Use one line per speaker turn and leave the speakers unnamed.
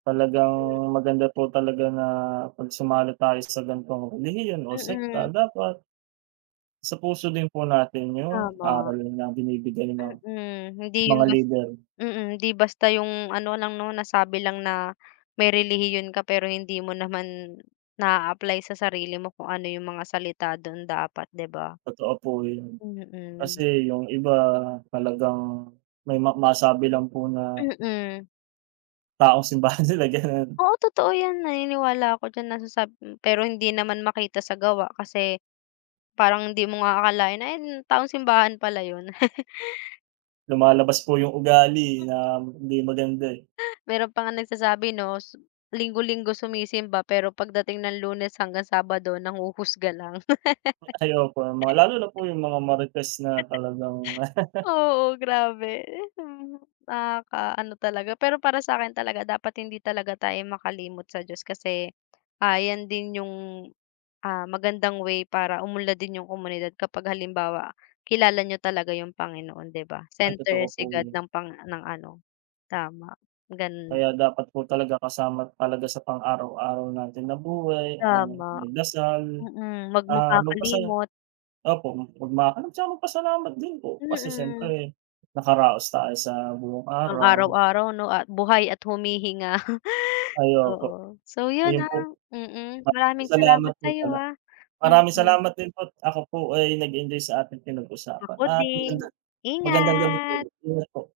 Talagang
Hmm.
maganda po talaga na pag sumali tayo sa gantong relihiyon o sekta
mm.
dapat isapuso din po natin yung
Tama.
aral na binibigay ng
Mm, hindi yung
mga
bas
leader.
mm, di basta yung ano lang, 'no, nasabi lang na may relihiyon ka pero hindi mo naman na-a-apply sa sarili mo kung ano yung mga salita dun dapat, di ba?
Totoo po yun.
Mm.
Kasi yung iba talagang may ma masabi lang po na
Mm.
taong simbahan sila, gano'n.
Oo, totoo yan. Naniniwala ako diyan nasasab hmm, pero hindi naman makita sa gawa kasi parang hindi mo nga akalain na yan, taong simbahan pala yun.
Lumalabas po yung ugali
Hmm.
na m hindi maganda, eh.
Meron pa ngang nagsasabi, no s, linggo-linggo sumisimba pero pagdating ng Lunes hanggang Sabado nanghuhusga lang.
Ay, opo, mga lalo na po yung mga marites na talagang
Oo, grabe, ehem, nakakaano talaga. Pero para sa'kin talaga dapat hindi talaga tayo makalimot sa Diyos kasi ayan din yung, ah, magandang way para umunlad din yung komunidad. Kapag halimbawa, kilala niyo talaga yung Panginoon, di ba,
Ay,
center
totoo po
si God
yan.
ng pang ng ano tama, ganun
Kaya
lang.
dapat po talaga kasama talaga sa pang-araw-araw natin na buhay ang
Tama,
magdasal,
mm. Mag
ah, magpasala
makakalimot.
opo, magmakom saka magpasalamat din po kasi
Mm.
siyempre nakaraos tayo sa buong
Ang araw
araw.
araw, no, at buhay at humihinga.
Ay, opo.
Oo, so yun,
Ayun
ah,
po. Na
mm. Maraming salamat
salamat po
sa'yo,
pala,
ah,
maraming
mm.
salamat din po't at ako po ay nag-enjoy sa ating pinag-usapan
Ako
at maganda
din.
magandang gabi po
Ingat.
ulit. Ingat po.